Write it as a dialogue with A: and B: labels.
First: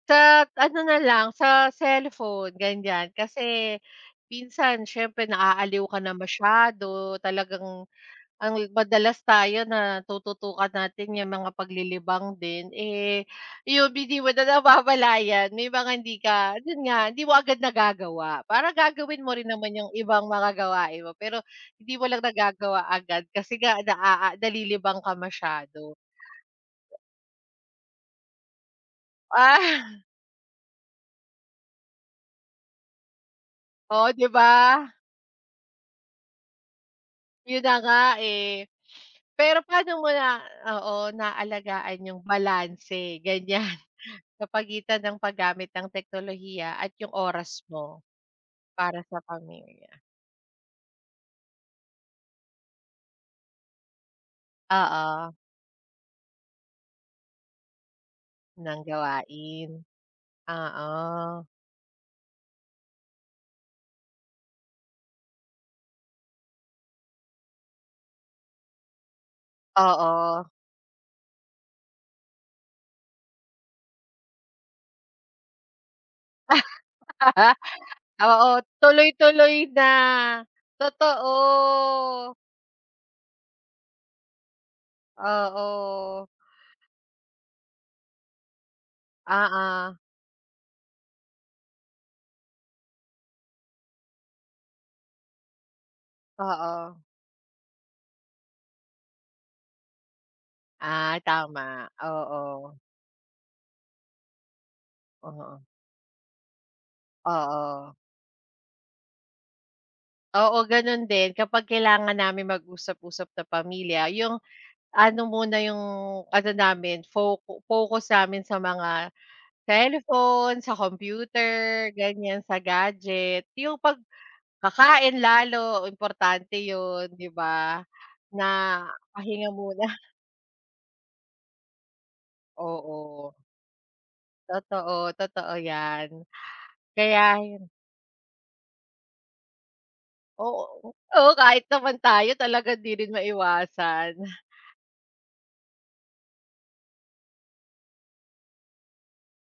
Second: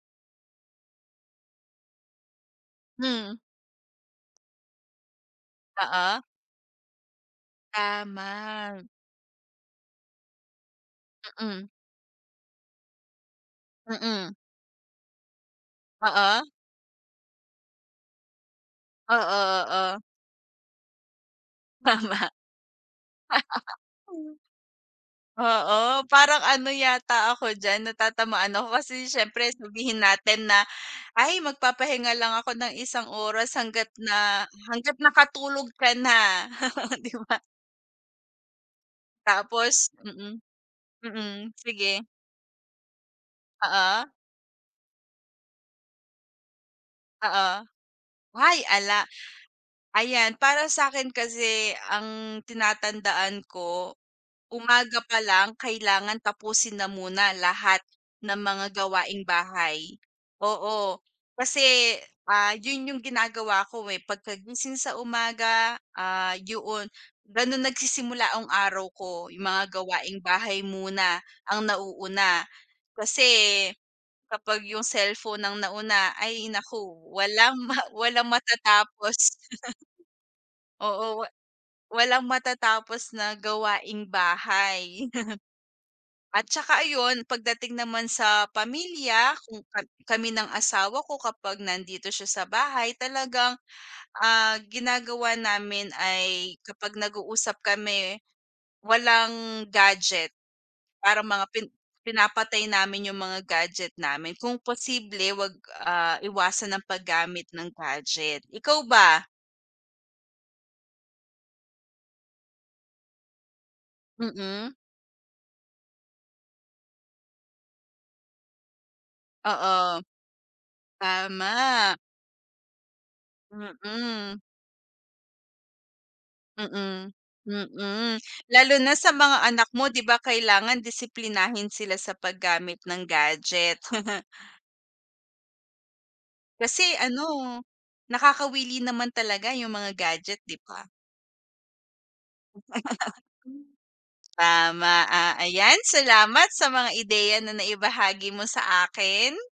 A: Sa ano na lang sa cellphone gan'yan,
B: Mm.
A: kasi minsan siyempre naaaliw ka na
B: Oo.
A: masyado talagang ang
B: Tama.
A: madalas tayo na tututukan natin yung mga
B: Mm.
A: paglilibang din, eh, yung hindi mo
B: Mm.
A: na namamlayan, may mga hindi
B: Oo.
A: ka yun nga, hindi mo agad nagagawa, para
B: Oo
A: gagawin mo rin naman yung
B: oo.
A: ibang mga gawain mo pero hindi mo lang
B: Tama.
A: nagagawa agad kasi nga na, ah, ah, nalilibang ka masyado.
B: Oo, parang ano yata ako diyan natatamaan ako, kasi syempre
A: O.
B: sabihin natin na ay magpapahinga lang ako ng isang oras hanggat
A: Oh, 'di
B: na
A: ba?
B: hanggat nakatulog ka na, di ba?
A: Yun na nga, eh. Pero
B: Tapos
A: paano mo
B: mm.
A: na oo,
B: Mm,
A: naalagaan
B: sige.
A: yung balanse gan'yan,
B: Oo.
A: sa pagitan ng paggamit ng teknolohiya at yung
B: Oo.
A: oras mo,
B: Ay ala.
A: para sa pamilya?
B: Ayan para sa'kin kasi ang tinatandaan ko umaga pa
A: Oo.
B: lang kailangan tapusin na muna lahat ng mga
A: Ng
B: gawaing
A: gawain.
B: bahay. Oo,
A: Oo.
B: kasi, ah, yun yung ginagawa ko, eh, pagkagising sa umaga, ah, yoon, gano'n nagsisimula ang araw ko, yung mga gawaing
A: Oo.
B: bahay muna ang nauuna. Kasi kapag yung cellphone ng nauna ay nako walang ma walang
A: Oo,
B: matatapos.
A: tuloy-tuloy na,
B: Oo, wa walang
A: totoo.
B: matatapos na gawaing bahay.
A: Oo.
B: At saka ayun pagdating naman sa pamilya kung kam
A: Oo.
B: kami ng asawa ko kapag nandito siya sa bahay talagang, ah, ginagawa namin ay kapag
A: Oo.
B: nag-uusap kami, walang gadget.
A: Ah,
B: Parang mga pin
A: tama.
B: pinapatay
A: Oo.
B: namin yung mga gadget namin kung possible wag,
A: Oo.
B: ah, iwasan ang paggamit ng
A: Oo.
B: gadget. Ikaw ba?
A: Oo, gano'n din kapag kailangan namin mag-usap-usap na pamilya yung,
B: Mm.
A: ano muna yung ano namin focu focus namin sa mga
B: Oo.
A: cellphone, sa computer,
B: Tama.
A: gan'yan sa gadget, yung 'pag
B: Mm.
A: kakain lalo importante
B: Mm,
A: yun, 'di ba,
B: mm.
A: na
B: Lalo na sa mga
A: pahinga
B: anak
A: muna.
B: mo, 'di ba? Kailangan disiplinahin sila sa paggamit ng
A: Oo.
B: gadget.
A: Totoo. Totoo 'yan,
B: Kasi
A: kaya
B: ano
A: ayun
B: nakakawili naman talaga yung mga gadget, 'di ba?
A: Oo, oh kahit naman tayo talaga 'di rin maiwasan.
B: Tama. Ah, ayan salamat sa mga ideya na naibahagi mo sa akin.